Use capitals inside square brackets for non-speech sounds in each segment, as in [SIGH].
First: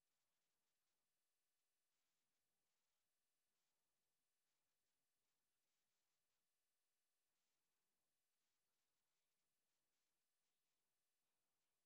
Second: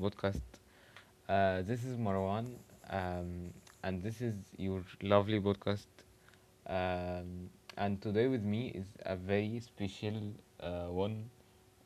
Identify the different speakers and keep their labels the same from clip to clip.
Speaker 1: podcast. This is Marwan, um, and this is your lovely podcast. Um, and today with me is a very special one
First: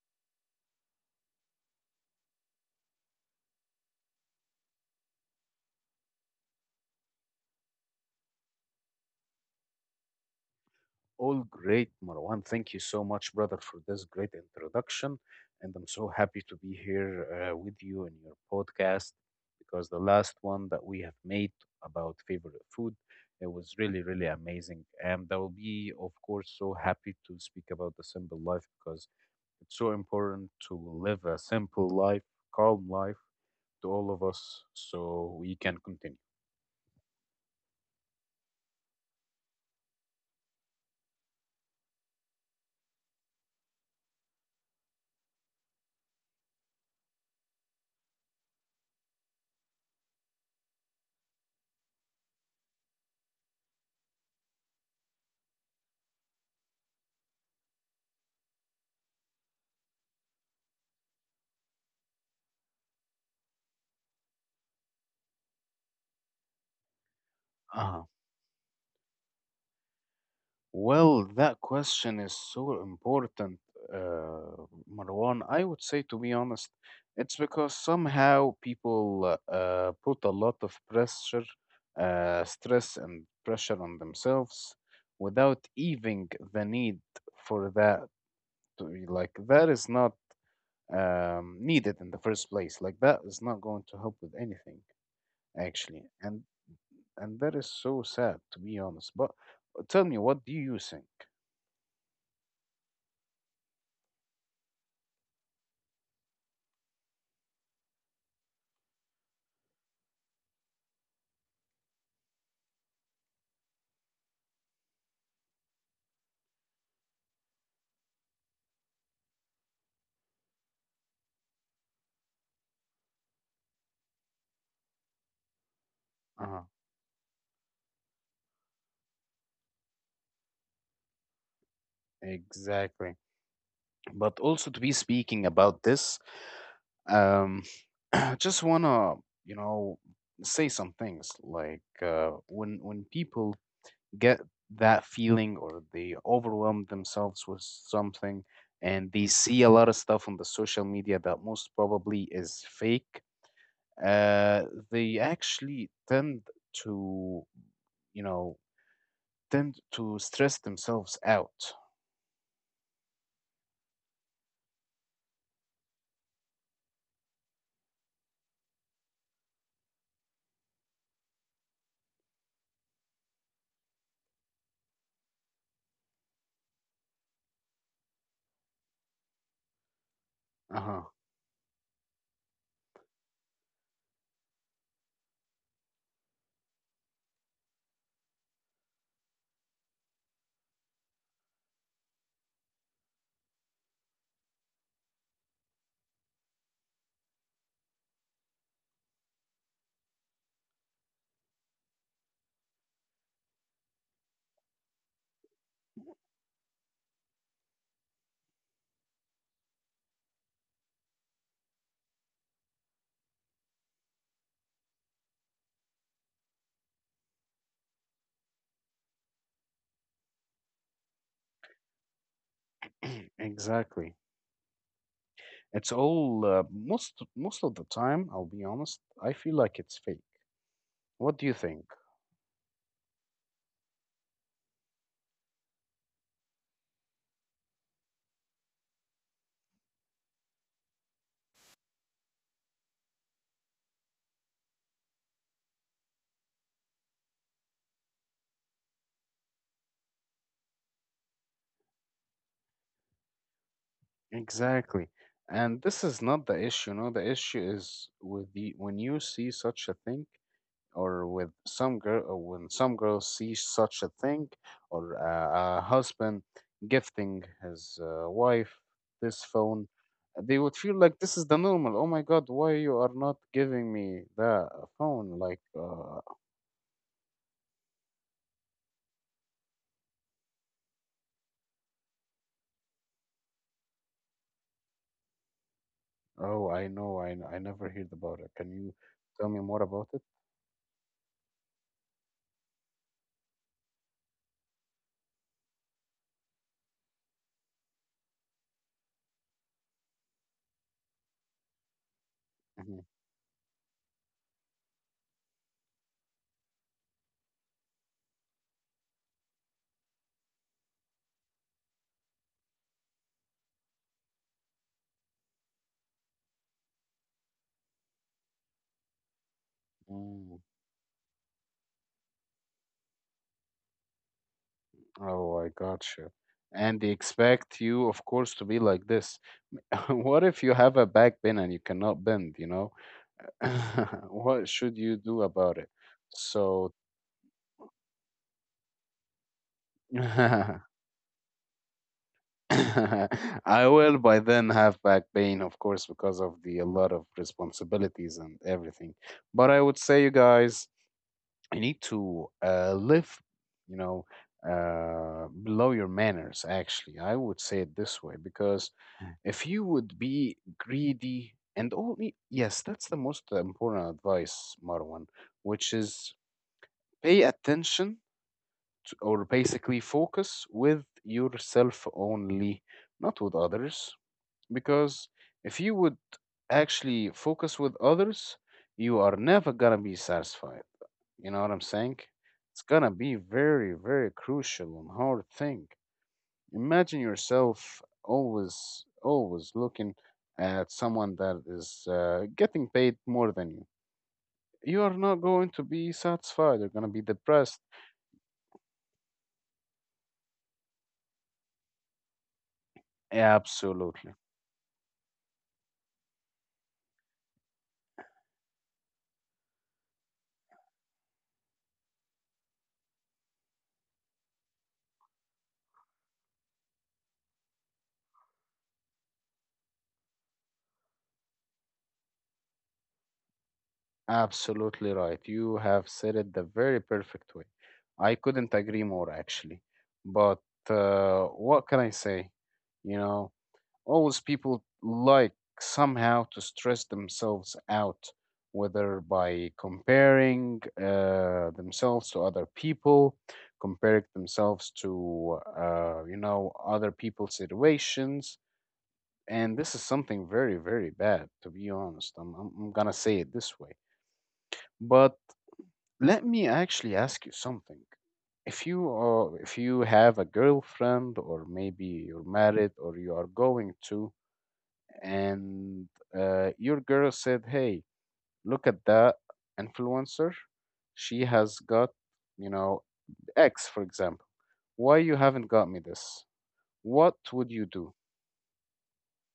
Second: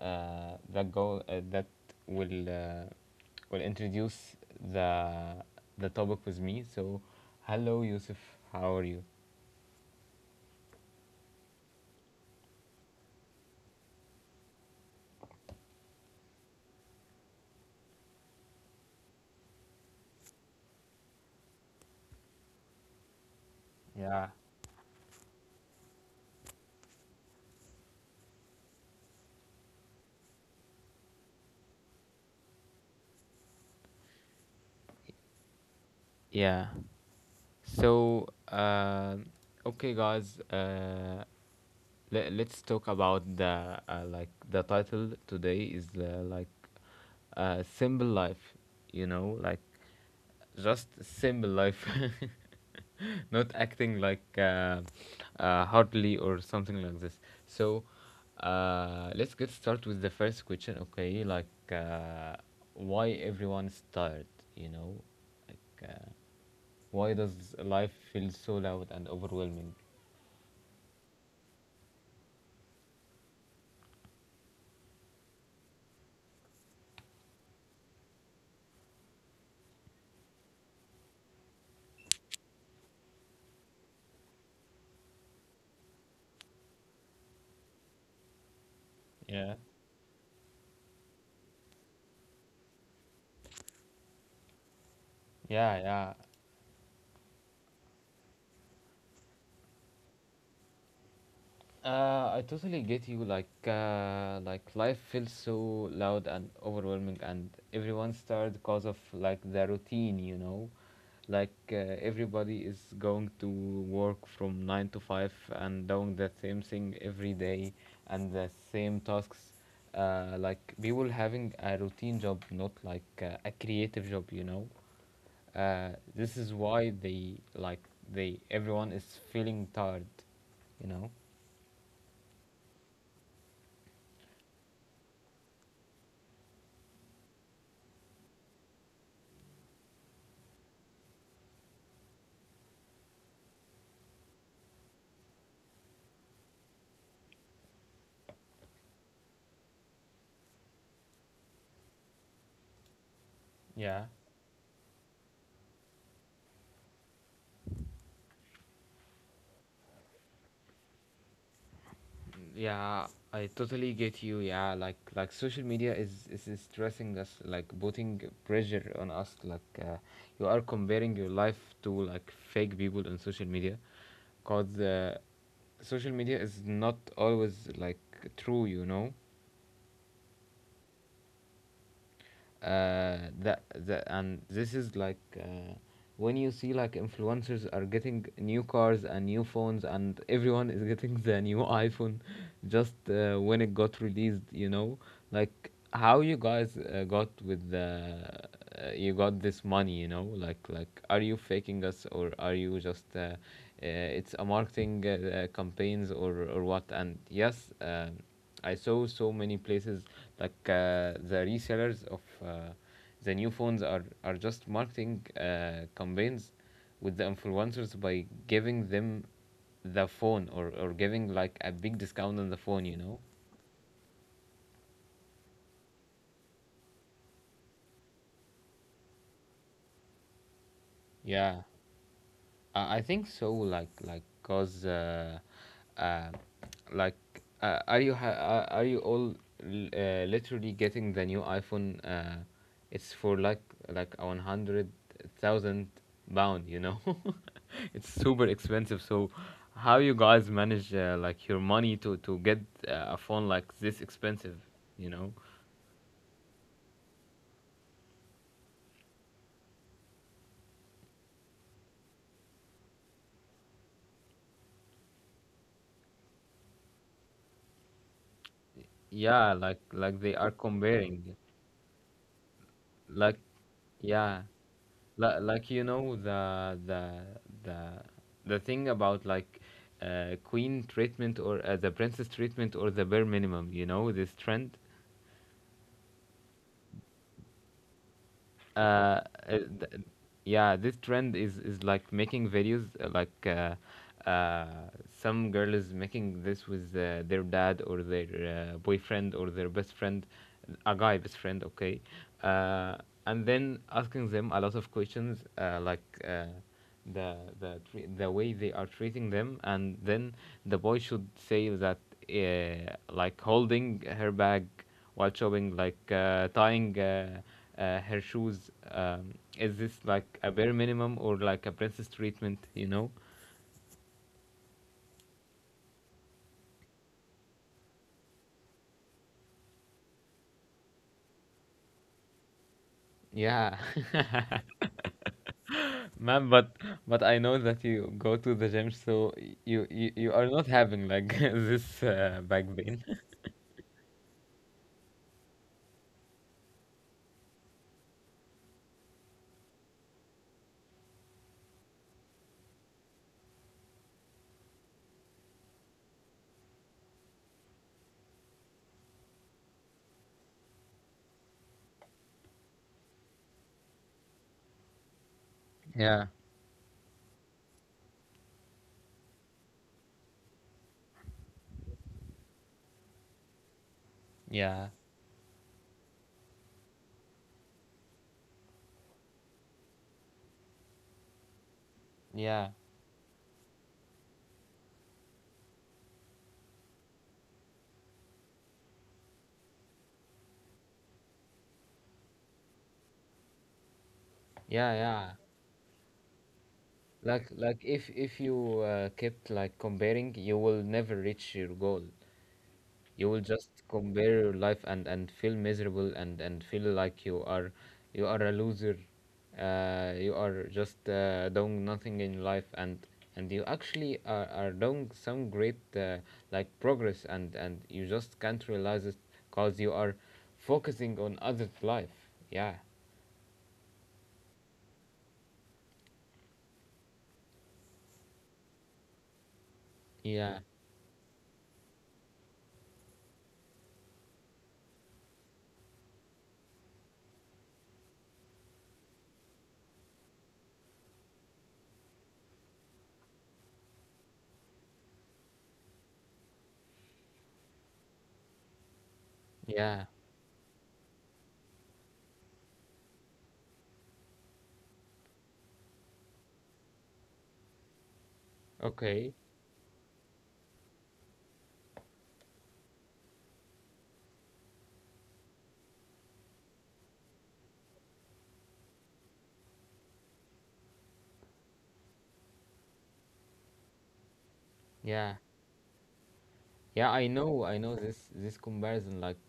Speaker 1: that will uh, will introduce the the topic with me. So, hello, Yusuf. How are you?
Speaker 2: All great, Marwan. Thank you so much, brother, for this great introduction. And I'm so happy to be here with you in your podcast because the last one that we have made about favorite food, it was really, really
Speaker 1: Yeah.
Speaker 2: amazing. And I will be, of course, so happy to speak about the simple life because it's so important to live a simple life, calm life to all of us so we can continue.
Speaker 1: Yeah. So, okay, guys. Let's talk about the like the title today is like simple life. You know, like just simple life, [LAUGHS] not acting like hardly or something like this. So, let's get started with the first question. Okay, like why everyone is tired? You know, like. Why does life
Speaker 2: Uh-huh.
Speaker 1: feel so loud and overwhelming?
Speaker 2: Well, that question is so important, uh, Marwan. I would say, to be honest, it's because somehow people put a lot of pressure, stress, and pressure on themselves without even the need for that. To be like,
Speaker 1: Yeah.
Speaker 2: that is not needed in the first place. Like, that is not going to help with anything,
Speaker 1: Yeah,
Speaker 2: actually.
Speaker 1: yeah.
Speaker 2: And that is so sad, to be honest. But tell me, what do you think?
Speaker 1: I totally get you. Like life feels so loud and overwhelming, and everyone's tired because of like the routine. You know, like everybody is going to work from 9 to 5 and doing the same thing every day and the same tasks. Like people having a routine job, not like a creative job. You know. Uh, this is
Speaker 2: Uh-huh.
Speaker 1: why they like, they everyone is feeling tired, you know.
Speaker 2: Exactly. But also to be speaking about this, um, [CLEARS THROAT] I just wanna, you know, say some things when people get that feeling or they overwhelm themselves with something and they see a lot of stuff on the social media that most probably is fake,
Speaker 1: Yeah.
Speaker 2: uh, they actually tend to, you know, tend to stress themselves out.
Speaker 1: Yeah, I totally get you. Yeah, like social media is stressing us, like putting pressure on us. Like you are comparing your life to like fake people on social media, cause social media is not always like true. You know,
Speaker 2: Uh-huh.
Speaker 1: that and this is like when you see like influencers are getting new cars and new phones, and everyone is getting the new [LAUGHS] iPhone just when it got released, you know, like how you guys got with the you got this money, you know, like are you faking us, or are you just it's a marketing
Speaker 2: [CLEARS THROAT]
Speaker 1: campaigns, or what? And yes, I saw so many places, like the resellers of uh, the new phones are just marketing campaigns with the influencers, by giving them the phone, or giving like a big discount on the phone, you know?
Speaker 2: Exactly. It's all most, most of the time, I'll be honest, I feel like it's fake. What do you
Speaker 1: Yeah.
Speaker 2: think?
Speaker 1: I think so. Like, cause, uh, like, are you all literally getting the new iPhone? It's for like, a 100,000 pound. You know, [LAUGHS] it's super expensive. So, how you guys manage like your money to get a phone like this expensive?
Speaker 2: Exactly.
Speaker 1: You know,
Speaker 2: And this is not the issue, no, the issue is with the when you see such a thing, or with some girl or when some girls see such a thing or a husband gifting his wife this
Speaker 1: yeah,
Speaker 2: phone.
Speaker 1: like they
Speaker 2: They
Speaker 1: are
Speaker 2: would feel like this is
Speaker 1: comparing,
Speaker 2: the normal. Oh my god, why you are not
Speaker 1: like.
Speaker 2: giving me
Speaker 1: Yeah.
Speaker 2: that phone
Speaker 1: Like, you know, the the thing about like queen treatment, or the princess treatment, or the bare minimum. You know, this trend.
Speaker 2: oh, I know, I never heard about it. Can you
Speaker 1: uh, uh,
Speaker 2: tell me more about
Speaker 1: th-
Speaker 2: it?
Speaker 1: yeah, this trend is, like making videos like uh, some girl is making this with their dad, or their boyfriend, or their best friend, a guy best friend. Okay.
Speaker 2: Mhm.
Speaker 1: uh, and then asking them a lot of questions, like the way they are treating them, and then the boy should say that like holding her bag while shopping, like tying her shoes. Is this like
Speaker 2: Mm.
Speaker 1: a bare minimum, or like a princess treatment? You know?
Speaker 2: Oh, I gotcha. And they expect you, of course, to be like this. [LAUGHS] What if you have a back bend and you cannot bend, you know? [LAUGHS]
Speaker 1: Yeah, [LAUGHS]
Speaker 2: What should you do about it?
Speaker 1: man. But
Speaker 2: So
Speaker 1: but I know that you go to the gym, so you
Speaker 2: [LAUGHS]
Speaker 1: you, you are not
Speaker 2: I
Speaker 1: having like [LAUGHS] this back pain. [LAUGHS]
Speaker 2: will by then have back pain, of course, because of the a lot of responsibilities and everything. But I would say, you guys, you need to live, you know, below your manners. Actually, I would say it this way because if you would be greedy and only yes, that's the most important advice, Marwan, which is
Speaker 1: Yeah,
Speaker 2: pay attention or basically focus with yourself only, not with others.
Speaker 1: yeah,
Speaker 2: Because if you would actually focus with others, you are never gonna be satisfied. You know what I'm saying?
Speaker 1: yeah,
Speaker 2: It's gonna be very, very crucial and hard thing. Imagine yourself always, always looking at someone that is getting paid more than you. You
Speaker 1: yeah,
Speaker 2: are not
Speaker 1: yeah.
Speaker 2: going to be satisfied. You're gonna be
Speaker 1: Like
Speaker 2: depressed.
Speaker 1: like if you kept like comparing, you will never reach your goal. You will just
Speaker 2: Absolutely.
Speaker 1: compare your life, and feel miserable, and feel like you are a loser. You are just doing nothing in life, and you actually are doing some great like progress, and you just can't realize it because you are focusing on others life. Yeah,
Speaker 2: Absolutely right. You have said it the very perfect way. I couldn't agree more, actually.
Speaker 1: yeah,
Speaker 2: But what can I say? You know, always people like somehow to stress themselves out, whether by comparing themselves to other people, comparing themselves to, you know, other people's situations. And this is
Speaker 1: yeah.
Speaker 2: something very, very bad, to be honest. I'm going to say it this way. But let me actually ask you something. If you
Speaker 1: Okay.
Speaker 2: are, if you have a girlfriend, or maybe you're married, or you are going to, and your girl said, "Hey, look at that influencer. She has got, you know, X, for example. Why you
Speaker 1: Yeah,
Speaker 2: haven't got me this?
Speaker 1: yeah, i
Speaker 2: What
Speaker 1: know
Speaker 2: would
Speaker 1: i
Speaker 2: you
Speaker 1: know
Speaker 2: do?"
Speaker 1: this comparison, like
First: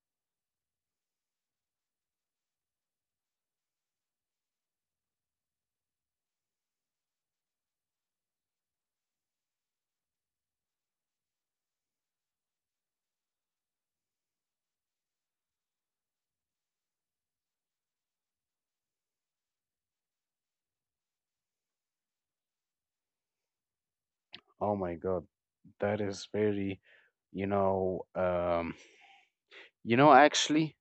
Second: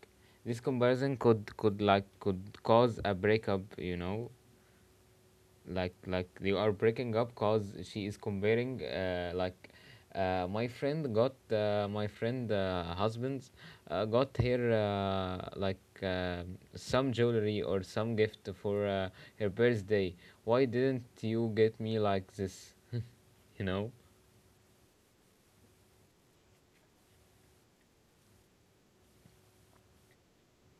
Speaker 1: this comparison could like could cause a breakup, you know. Like you are breaking up, cause she is comparing, like, my friend husband's got her like some jewelry or some gift for her birthday. Why didn't you get me like this? [LAUGHS] You know.
Speaker 2: Oh my God, that is very, you know, um, you know, actually,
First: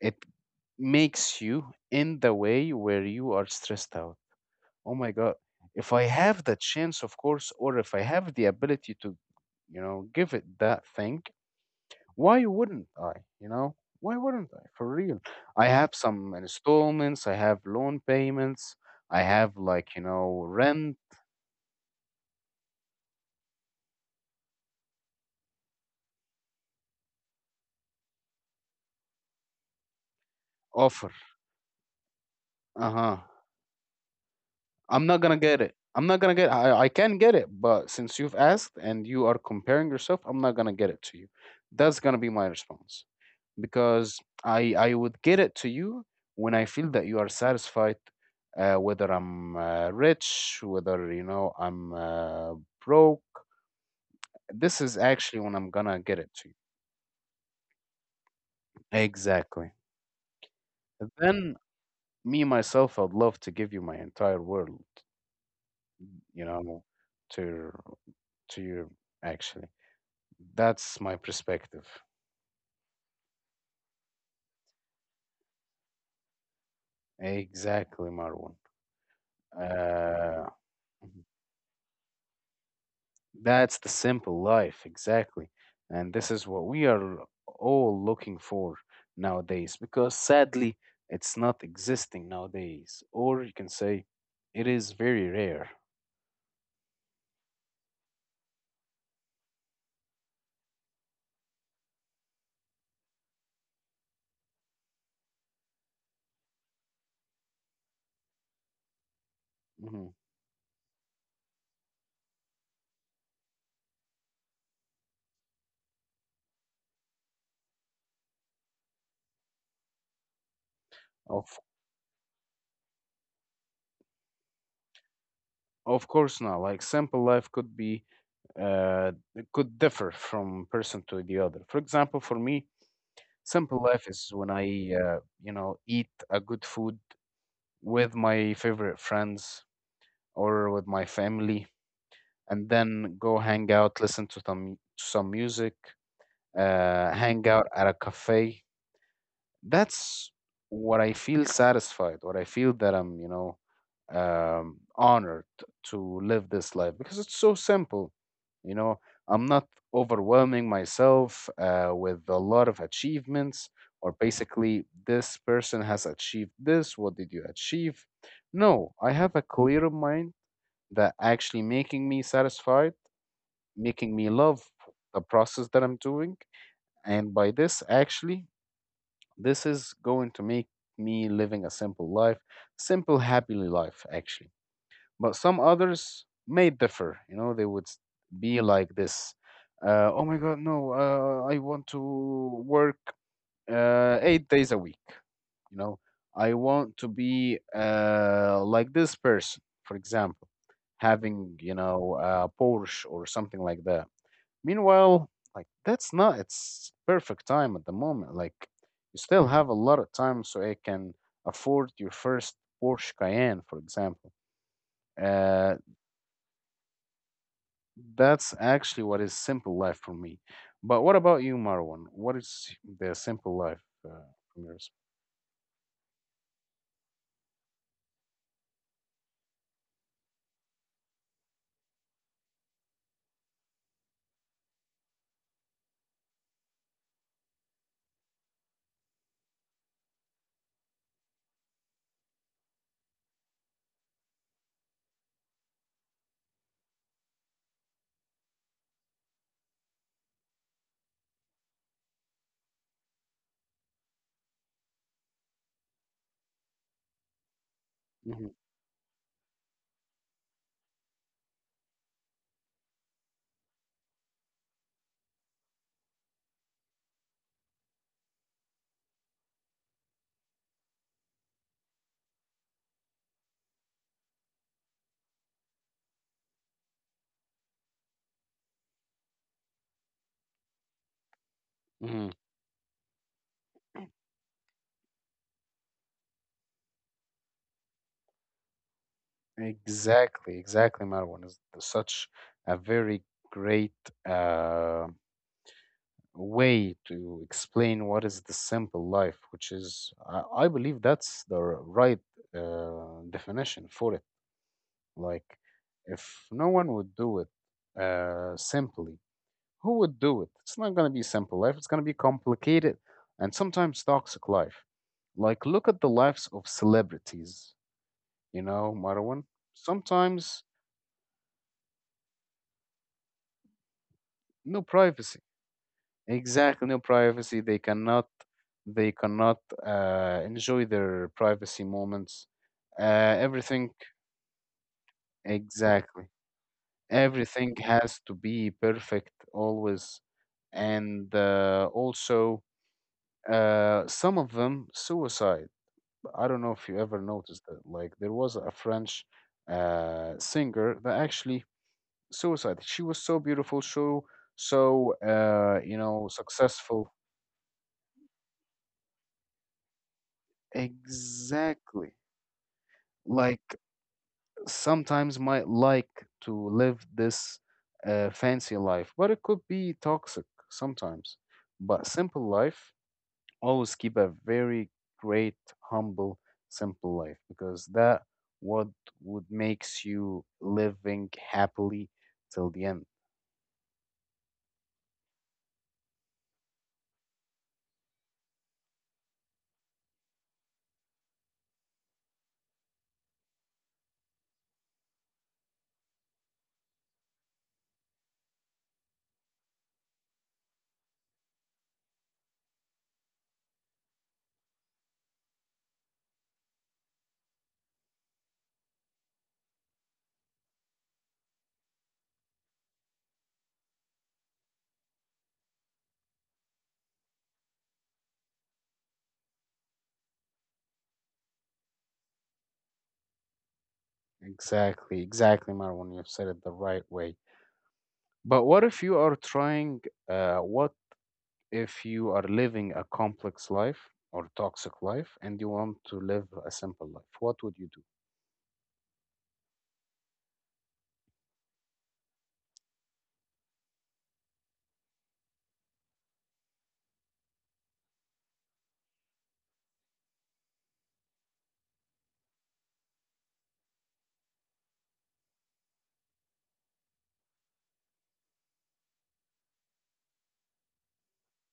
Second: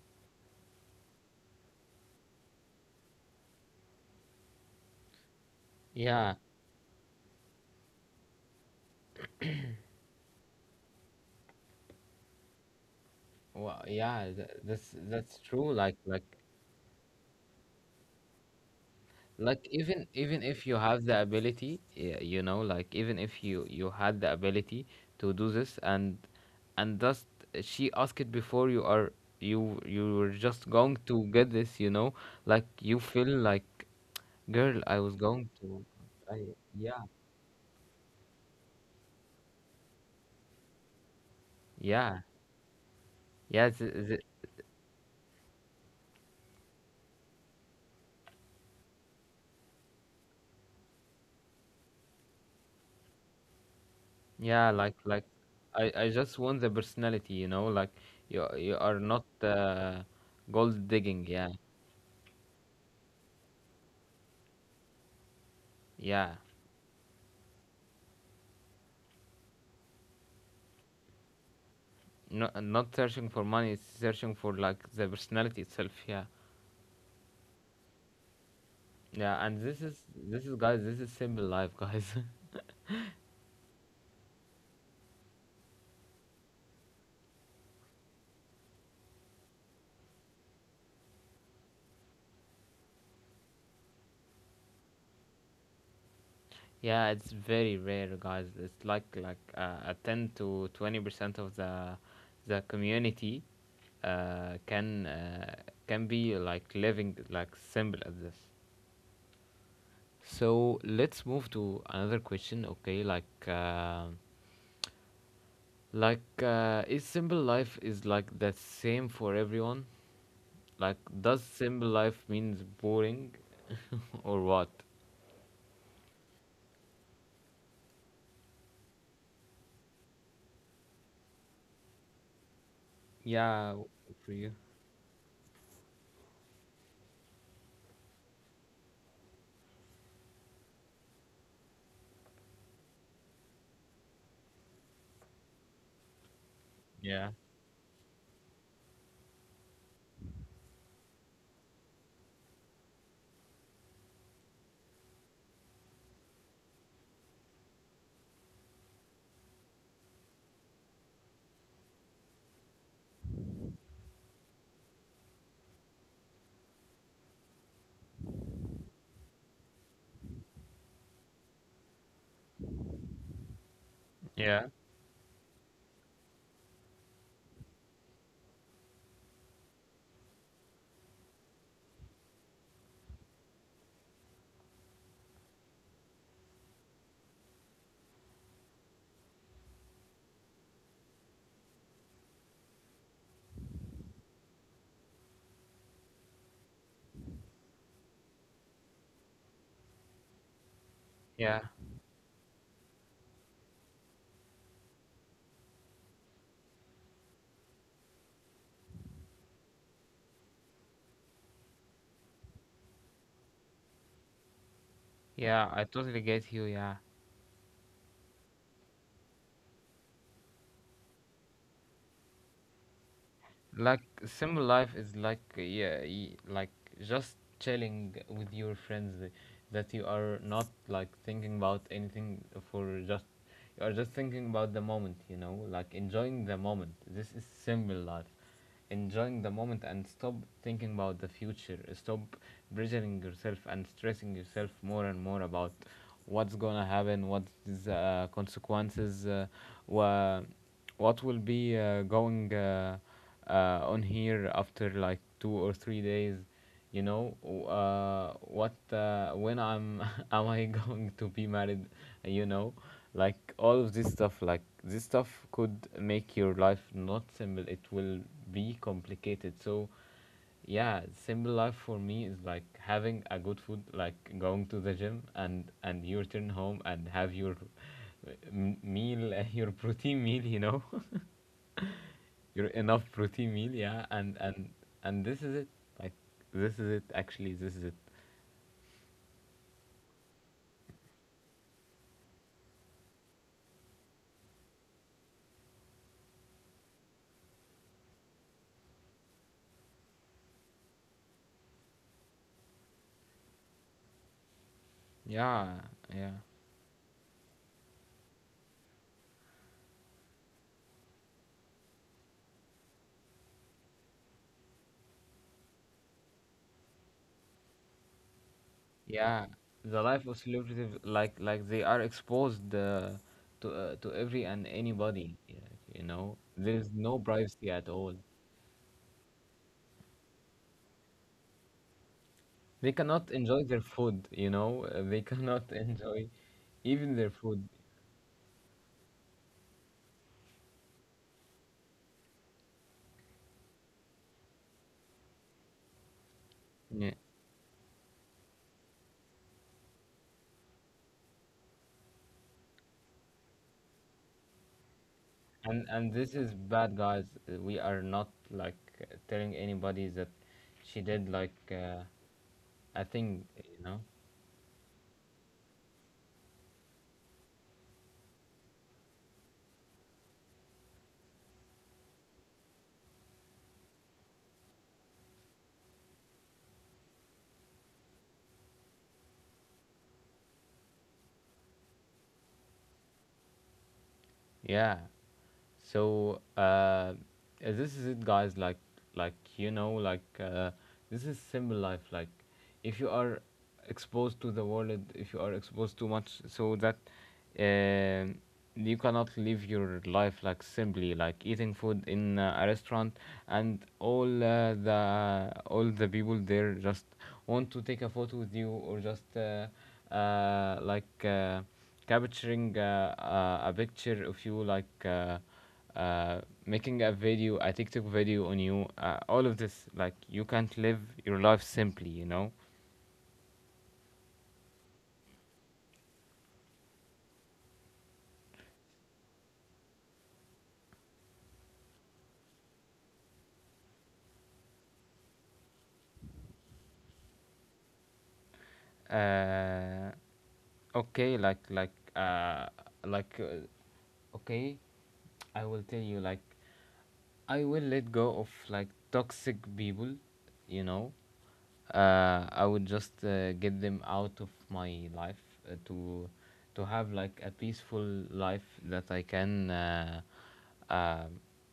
Speaker 2: it makes you in the way where you are stressed out. Oh my God. If I
Speaker 1: Yeah.
Speaker 2: have the chance, of course, or if I have the ability to, you know, give it that thing, why wouldn't I? You know,
Speaker 1: Well,
Speaker 2: why
Speaker 1: yeah,
Speaker 2: wouldn't I? For
Speaker 1: that's
Speaker 2: real.
Speaker 1: that's true,
Speaker 2: I have
Speaker 1: like,
Speaker 2: some installments, I have loan payments, I have like,
Speaker 1: even
Speaker 2: you
Speaker 1: even
Speaker 2: know,
Speaker 1: if you
Speaker 2: rent
Speaker 1: have the ability, you know, like even if you had the ability to do this, and just she asked before you are, you were just going
Speaker 2: offer.
Speaker 1: to get this, you know. Like
Speaker 2: Uh
Speaker 1: you
Speaker 2: huh.
Speaker 1: feel like, girl, I
Speaker 2: I'm
Speaker 1: was
Speaker 2: not gonna
Speaker 1: going
Speaker 2: get it.
Speaker 1: to.
Speaker 2: I'm not gonna
Speaker 1: I,
Speaker 2: get. I
Speaker 1: yeah,
Speaker 2: can get it, but since you've asked and you are comparing yourself, I'm not gonna get it to you. That's gonna
Speaker 1: yeah,
Speaker 2: be my response.
Speaker 1: yeah.
Speaker 2: Because I would get it to you when I feel that you are satisfied, whether I'm rich, whether you know I'm broke.
Speaker 1: Yeah,
Speaker 2: This
Speaker 1: like
Speaker 2: is
Speaker 1: like
Speaker 2: actually when I'm
Speaker 1: i
Speaker 2: gonna
Speaker 1: i
Speaker 2: get it
Speaker 1: just
Speaker 2: to you.
Speaker 1: want the personality, you know, like you are not
Speaker 2: Exactly.
Speaker 1: gold digging. Yeah,
Speaker 2: Then me myself, I'd love to give you my entire world.
Speaker 1: yeah,
Speaker 2: You know, to to you actually. That's my perspective.
Speaker 1: not searching for money, it's searching for like the personality itself. Yeah,
Speaker 2: Exactly, Marwan.
Speaker 1: yeah, and this
Speaker 2: Uh,
Speaker 1: is, guys, this is simple life, guys.
Speaker 2: That's the simple life, exactly. And this is what we are all looking for nowadays because sadly, it's not existing nowadays. Or you can say it is very rare.
Speaker 1: [LAUGHS] Yeah, it's very rare, guys. It's like a 10 to 20% of the community, uh, can uh, can be like living like simple as this.
Speaker 2: Mhm.
Speaker 1: So let's move to another question. Okay, like, like, is simple life is like the same for everyone? Like, does
Speaker 2: Of
Speaker 1: simple life means boring, [LAUGHS] or what?
Speaker 2: course not. Like simple life could be uh, it could differ from person to the other. For example, for me,
Speaker 1: Yeah,
Speaker 2: simple life is
Speaker 1: for
Speaker 2: when
Speaker 1: you.
Speaker 2: I you know, eat a good food with my favorite friends or with my family and then go hang out, listen to some music,
Speaker 1: Yeah,
Speaker 2: hang out at a cafe. That's what I feel satisfied. What I feel that I'm, you know, honored to live this life because it's so simple. You know, I'm not overwhelming myself with a lot of achievements or basically this person has achieved this. What did you achieve? No, I have a clear mind that actually making me satisfied, making me love
Speaker 1: yeah,
Speaker 2: the process that I'm doing. And by this, actually, this is going to make me living a simple life, simple, happy life, actually. But some others may differ. You know, be like this. Oh my God, no, I want to work 8 days a week. You know, I want to be like this person, for example,
Speaker 1: yeah,
Speaker 2: having, you know, a Porsche or something like that. Meanwhile, like that's not its perfect time at the moment. Like you still have a lot of time, so you can afford your first Porsche Cayenne, for example.
Speaker 1: yeah.
Speaker 2: Uh,
Speaker 1: I totally get you. Yeah,
Speaker 2: that's actually what is simple life for me. But what about you, Marwan? What is the simple life
Speaker 1: like simple
Speaker 2: from yours?
Speaker 1: life is like yeah, like just chilling with your friends that you are not like thinking about anything. For just, you are just thinking about the moment, you know, like enjoying the moment. This is simple life, enjoying the moment, and stop thinking about the future, stop pressuring yourself and stressing yourself more and more about what's gonna happen, what's the consequences, wha- what will be going on here after like 2 or 3 days, you know.
Speaker 2: Hmm.
Speaker 1: What When I'm, [LAUGHS] am I going to be married, you know? Like, all of this stuff, like this stuff could make your life not simple, it will be complicated. So, yeah, simple life for me is like having a good food, like going to the gym, and you return home and have your meal, [LAUGHS] your protein meal, you know. [LAUGHS]
Speaker 2: Hmm.
Speaker 1: You're enough protein meal, yeah, and this is it. Like this is it. Actually, this is it.
Speaker 2: Exactly, exactly, Marwan is such a very great uh, way to explain what is the simple life, which is, I believe that's the right definition for it. Like,
Speaker 1: Yeah, yeah,
Speaker 2: if no one would do it simply, who would do it? It's not going to be simple life, it's going to be complicated and sometimes toxic life. Like, look at the lives of celebrities, you know,
Speaker 1: yeah.
Speaker 2: Marwan.
Speaker 1: The life of
Speaker 2: Sometimes
Speaker 1: celebrities, like they are exposed to every and
Speaker 2: no
Speaker 1: anybody.
Speaker 2: privacy,
Speaker 1: Yeah, you know, there
Speaker 2: exactly,
Speaker 1: is
Speaker 2: no
Speaker 1: no
Speaker 2: privacy.
Speaker 1: privacy
Speaker 2: they
Speaker 1: at all.
Speaker 2: cannot they cannot enjoy their privacy moments.
Speaker 1: They cannot
Speaker 2: uh,
Speaker 1: enjoy their
Speaker 2: everything,
Speaker 1: food. You know, they cannot [LAUGHS]
Speaker 2: exactly,
Speaker 1: enjoy even their food.
Speaker 2: everything has to be perfect always. And also some of them suicide. I don't know if you
Speaker 1: Yeah.
Speaker 2: ever noticed that, like there was a french singer that actually suicide. She was so beautiful, so so
Speaker 1: And
Speaker 2: you
Speaker 1: and
Speaker 2: know,
Speaker 1: this is bad,
Speaker 2: successful,
Speaker 1: guys. We are not like telling anybody that she did like.
Speaker 2: exactly.
Speaker 1: I think,
Speaker 2: Like
Speaker 1: you know.
Speaker 2: sometimes might like to live this fancy life, but it could be toxic sometimes. But simple life, always keep a very great, humble, simple life, because that what would makes you living happily till the end.
Speaker 1: Yeah. So, this is it, guys. Like you know, like this is simple life. Like, if you are exposed to the world, if you are exposed too much, so that um you cannot live your life like simply, like eating food in a restaurant, and all the people there just want to take a photo with you, or just like capturing a picture of you, like making a video, a tiktok video on you, all of this, like you can't live your life simply, you know.
Speaker 2: Exactly, exactly, Marwan. You said it the right way. But what if you are trying? What if you are living a complex life or toxic life and you want to live a simple life, what would you do?
Speaker 1: uh, okay, like like okay, I will tell you, like I will let go of like toxic people, you know. I would just get them out of my life, uh, to to have like a peaceful life that I can uh,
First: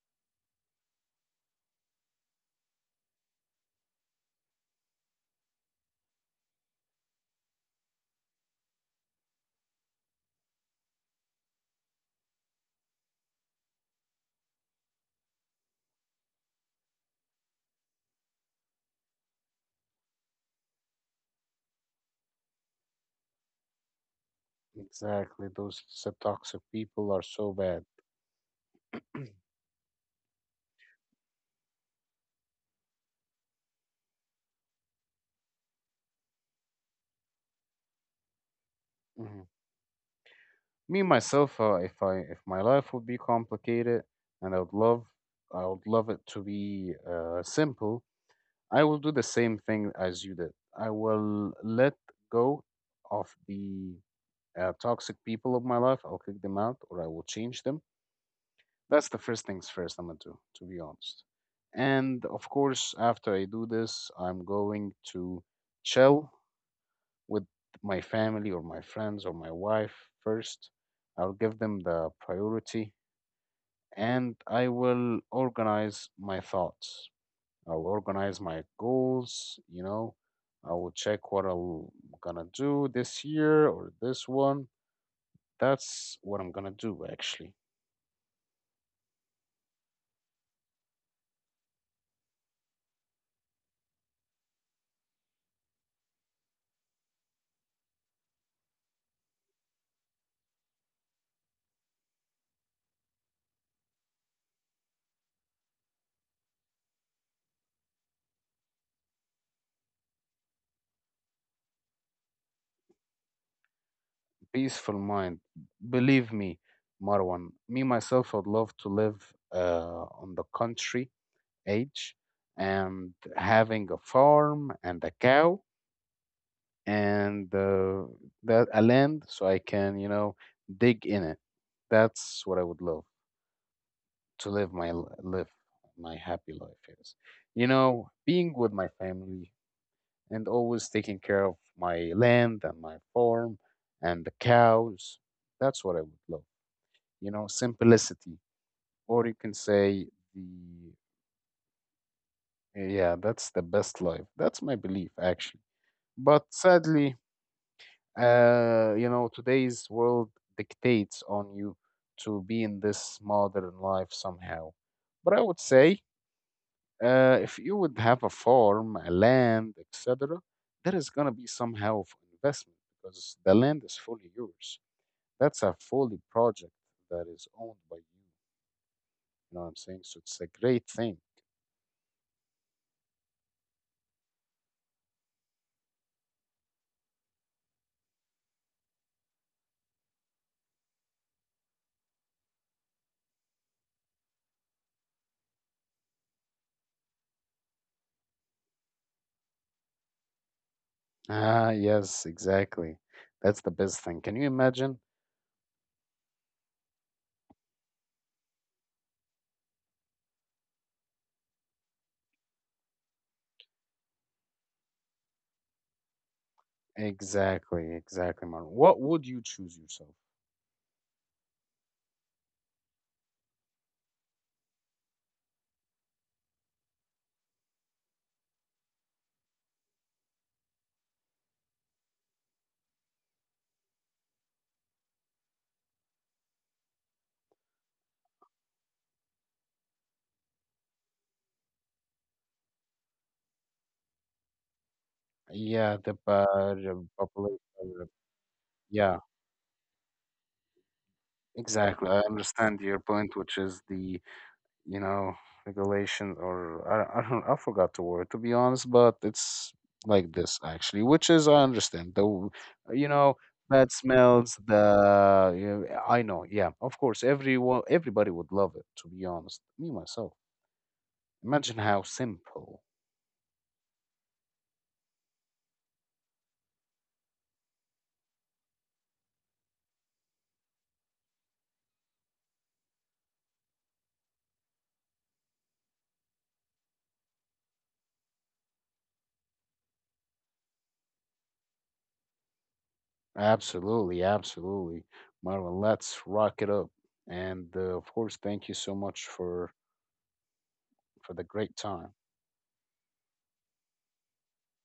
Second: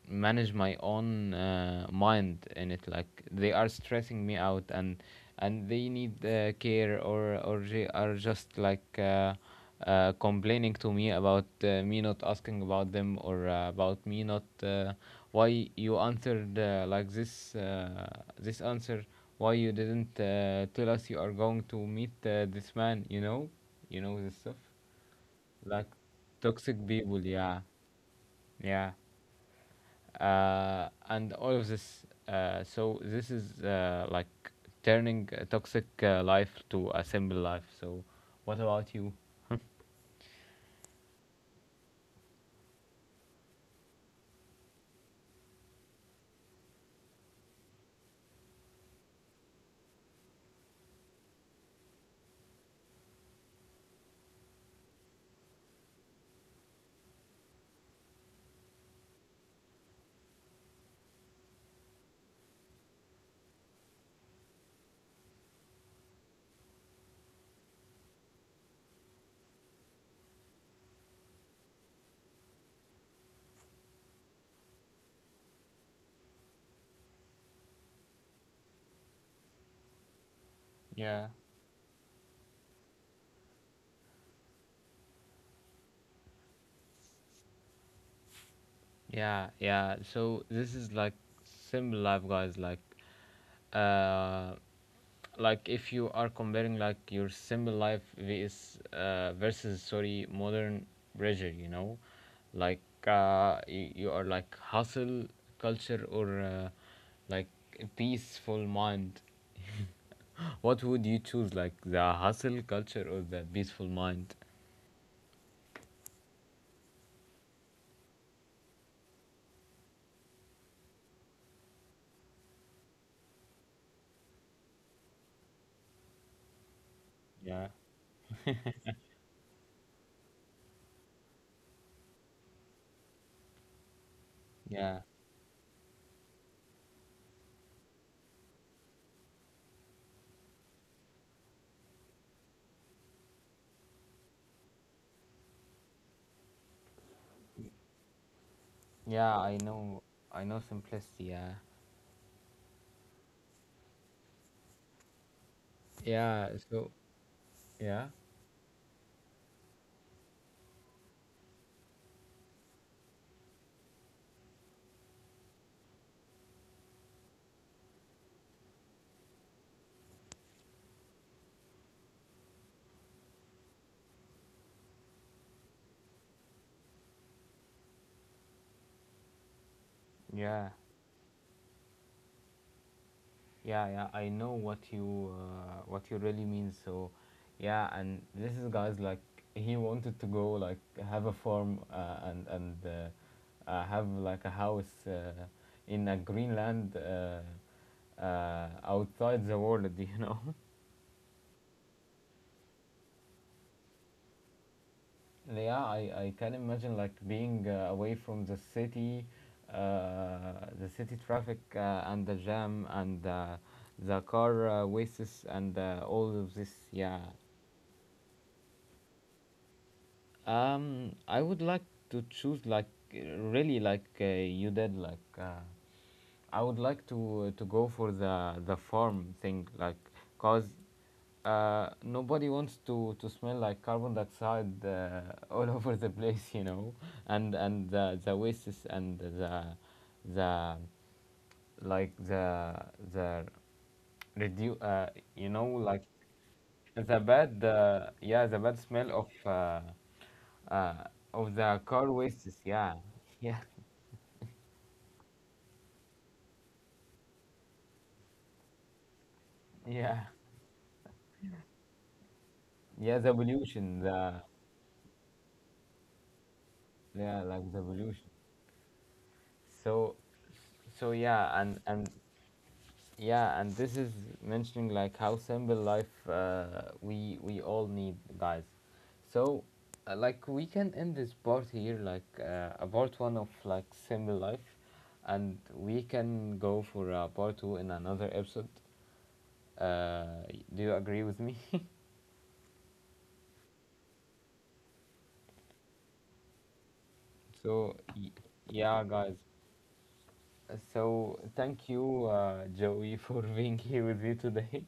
Speaker 1: manage my own mind in it. Like they are stressing me out, and they need care, or they are just like. Complaining to me about me not asking about them, or about me not why you answered like this, this answer, why you didn't tell us you are going to meet this man, you know, you know, this stuff.
Speaker 2: Exactly. Those
Speaker 1: Like
Speaker 2: toxic
Speaker 1: toxic
Speaker 2: people
Speaker 1: people,
Speaker 2: are so
Speaker 1: yeah,
Speaker 2: bad. [CLEARS THROAT]
Speaker 1: yeah. And all of this, so this is like turning a toxic life to a simple life. So what about you?
Speaker 2: Mhm. Me myself, if I, if my life would be complicated and I would love it to be simple, I will do the same thing as you did. I will let go of the toxic people of my life. I'll kick them out, or I will change them. That's the first things first I'm gonna do, to be honest. And of course, after I do this, I'm going to chill with my family or my friends or my wife first. I'll give them the priority and I will organize my thoughts. I'll organize my goals, you know. I will
Speaker 1: Yeah.
Speaker 2: check what I'm gonna do this year or this one. That's what I'm gonna do actually.
Speaker 1: Yeah, yeah. So this is like simple life, guys. Uh, like if you are comparing like your simple life vs versus, sorry, modern pressure, you know, like you are like hustle culture, or like a peaceful mind. What would you choose, like the hustle culture or the peaceful mind?
Speaker 2: Peaceful mind. Believe me, Marwan, me myself would love to live on the country age and having a farm and a cow and
Speaker 1: Yeah,
Speaker 2: that a land so I can, you know, dig in it. That's what I would love to live my
Speaker 1: yeah,
Speaker 2: live my happy life is. You know, being with my family and always taking care of my land and my farm and the cows. That's what I would love. You know, simplicity, or you
Speaker 1: yeah.
Speaker 2: can say
Speaker 1: I know
Speaker 2: the
Speaker 1: simplicity. Yeah,
Speaker 2: yeah, that's the best life. That's my belief actually. But
Speaker 1: yeah. So
Speaker 2: sadly,
Speaker 1: yeah.
Speaker 2: you know, today's world dictates on you to be in this modern life somehow. But I would say, if you would have a farm, a land, etc., there is gonna be somehow of investment because the land is fully yours. That's a fully project that is owned by you. You know what I'm saying? So it's a
Speaker 1: Yeah,
Speaker 2: great thing.
Speaker 1: yeah, yeah. I know what you really mean. So, yeah, and this is, guys, like he wanted to go, like have a farm, and have like a house in a Greenland, outside the world. [LAUGHS] You know.
Speaker 2: Ah, yes, exactly. That's the best thing. Can you imagine?
Speaker 1: Yeah, I can imagine, like being away from the city traffic and the jam, and. The car wastes, and all of this, yeah.
Speaker 2: Exactly, exactly, man. What would you choose yourself?
Speaker 1: I would like to choose, like really like you did, like I would like to go for the farm thing, like cause nobody wants to smell like carbon dioxide, [LAUGHS] all over the place, you know, and the wastes, and the like the redu- uh you know,
Speaker 2: Yeah,
Speaker 1: like
Speaker 2: the
Speaker 1: the
Speaker 2: population.
Speaker 1: bad
Speaker 2: uh,
Speaker 1: yeah, the bad smell
Speaker 2: Yeah,
Speaker 1: uh, of the
Speaker 2: exactly.
Speaker 1: car
Speaker 2: I
Speaker 1: wastes.
Speaker 2: understand
Speaker 1: Yeah,
Speaker 2: your point,
Speaker 1: [LAUGHS]
Speaker 2: which
Speaker 1: yeah,
Speaker 2: is the, you know, regulation or I don't, I forgot the word to be honest, but it's
Speaker 1: yeah,
Speaker 2: like this actually, which is I understand the, you
Speaker 1: yeah. The
Speaker 2: know,
Speaker 1: pollution,
Speaker 2: bad
Speaker 1: the,
Speaker 2: smells. The you know, I know, yeah, of course,
Speaker 1: yeah, like the
Speaker 2: everyone,
Speaker 1: pollution.
Speaker 2: everybody would love it. To be honest, me
Speaker 1: So,
Speaker 2: myself.
Speaker 1: yeah, and
Speaker 2: Imagine how
Speaker 1: and
Speaker 2: simple.
Speaker 1: yeah, and this is mentioning like how simple life we all need, guys. So, like we can end this part here, like a part one of like simple life, and we can go for part two in another episode. Uh, do you agree with me?
Speaker 2: Absolutely, absolutely. Marvin, let's rock it up. And
Speaker 1: So,
Speaker 2: of course, thank you so
Speaker 1: yeah,
Speaker 2: much
Speaker 1: guys.
Speaker 2: for
Speaker 1: So,
Speaker 2: the great
Speaker 1: thank
Speaker 2: time.
Speaker 1: you, Joey, [LAUGHS] for being here with me today.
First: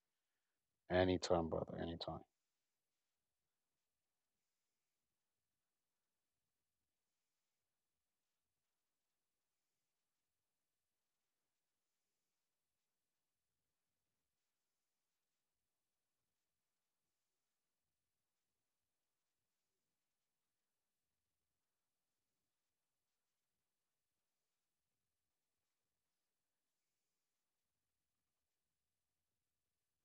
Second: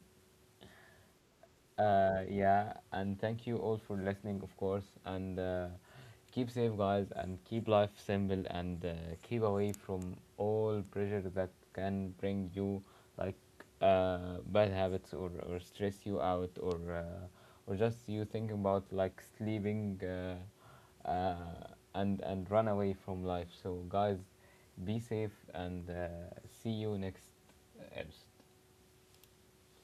Speaker 2: Anytime, brother. Anytime.
Speaker 1: Yeah, and thank you all for listening, of course. And keep safe, guys, and keep life simple, and keep away from all pressure that can bring you, like, bad habits, or stress you out, or just you thinking about like sleeping, and run away from life. So, guys, be safe, and see you next episode.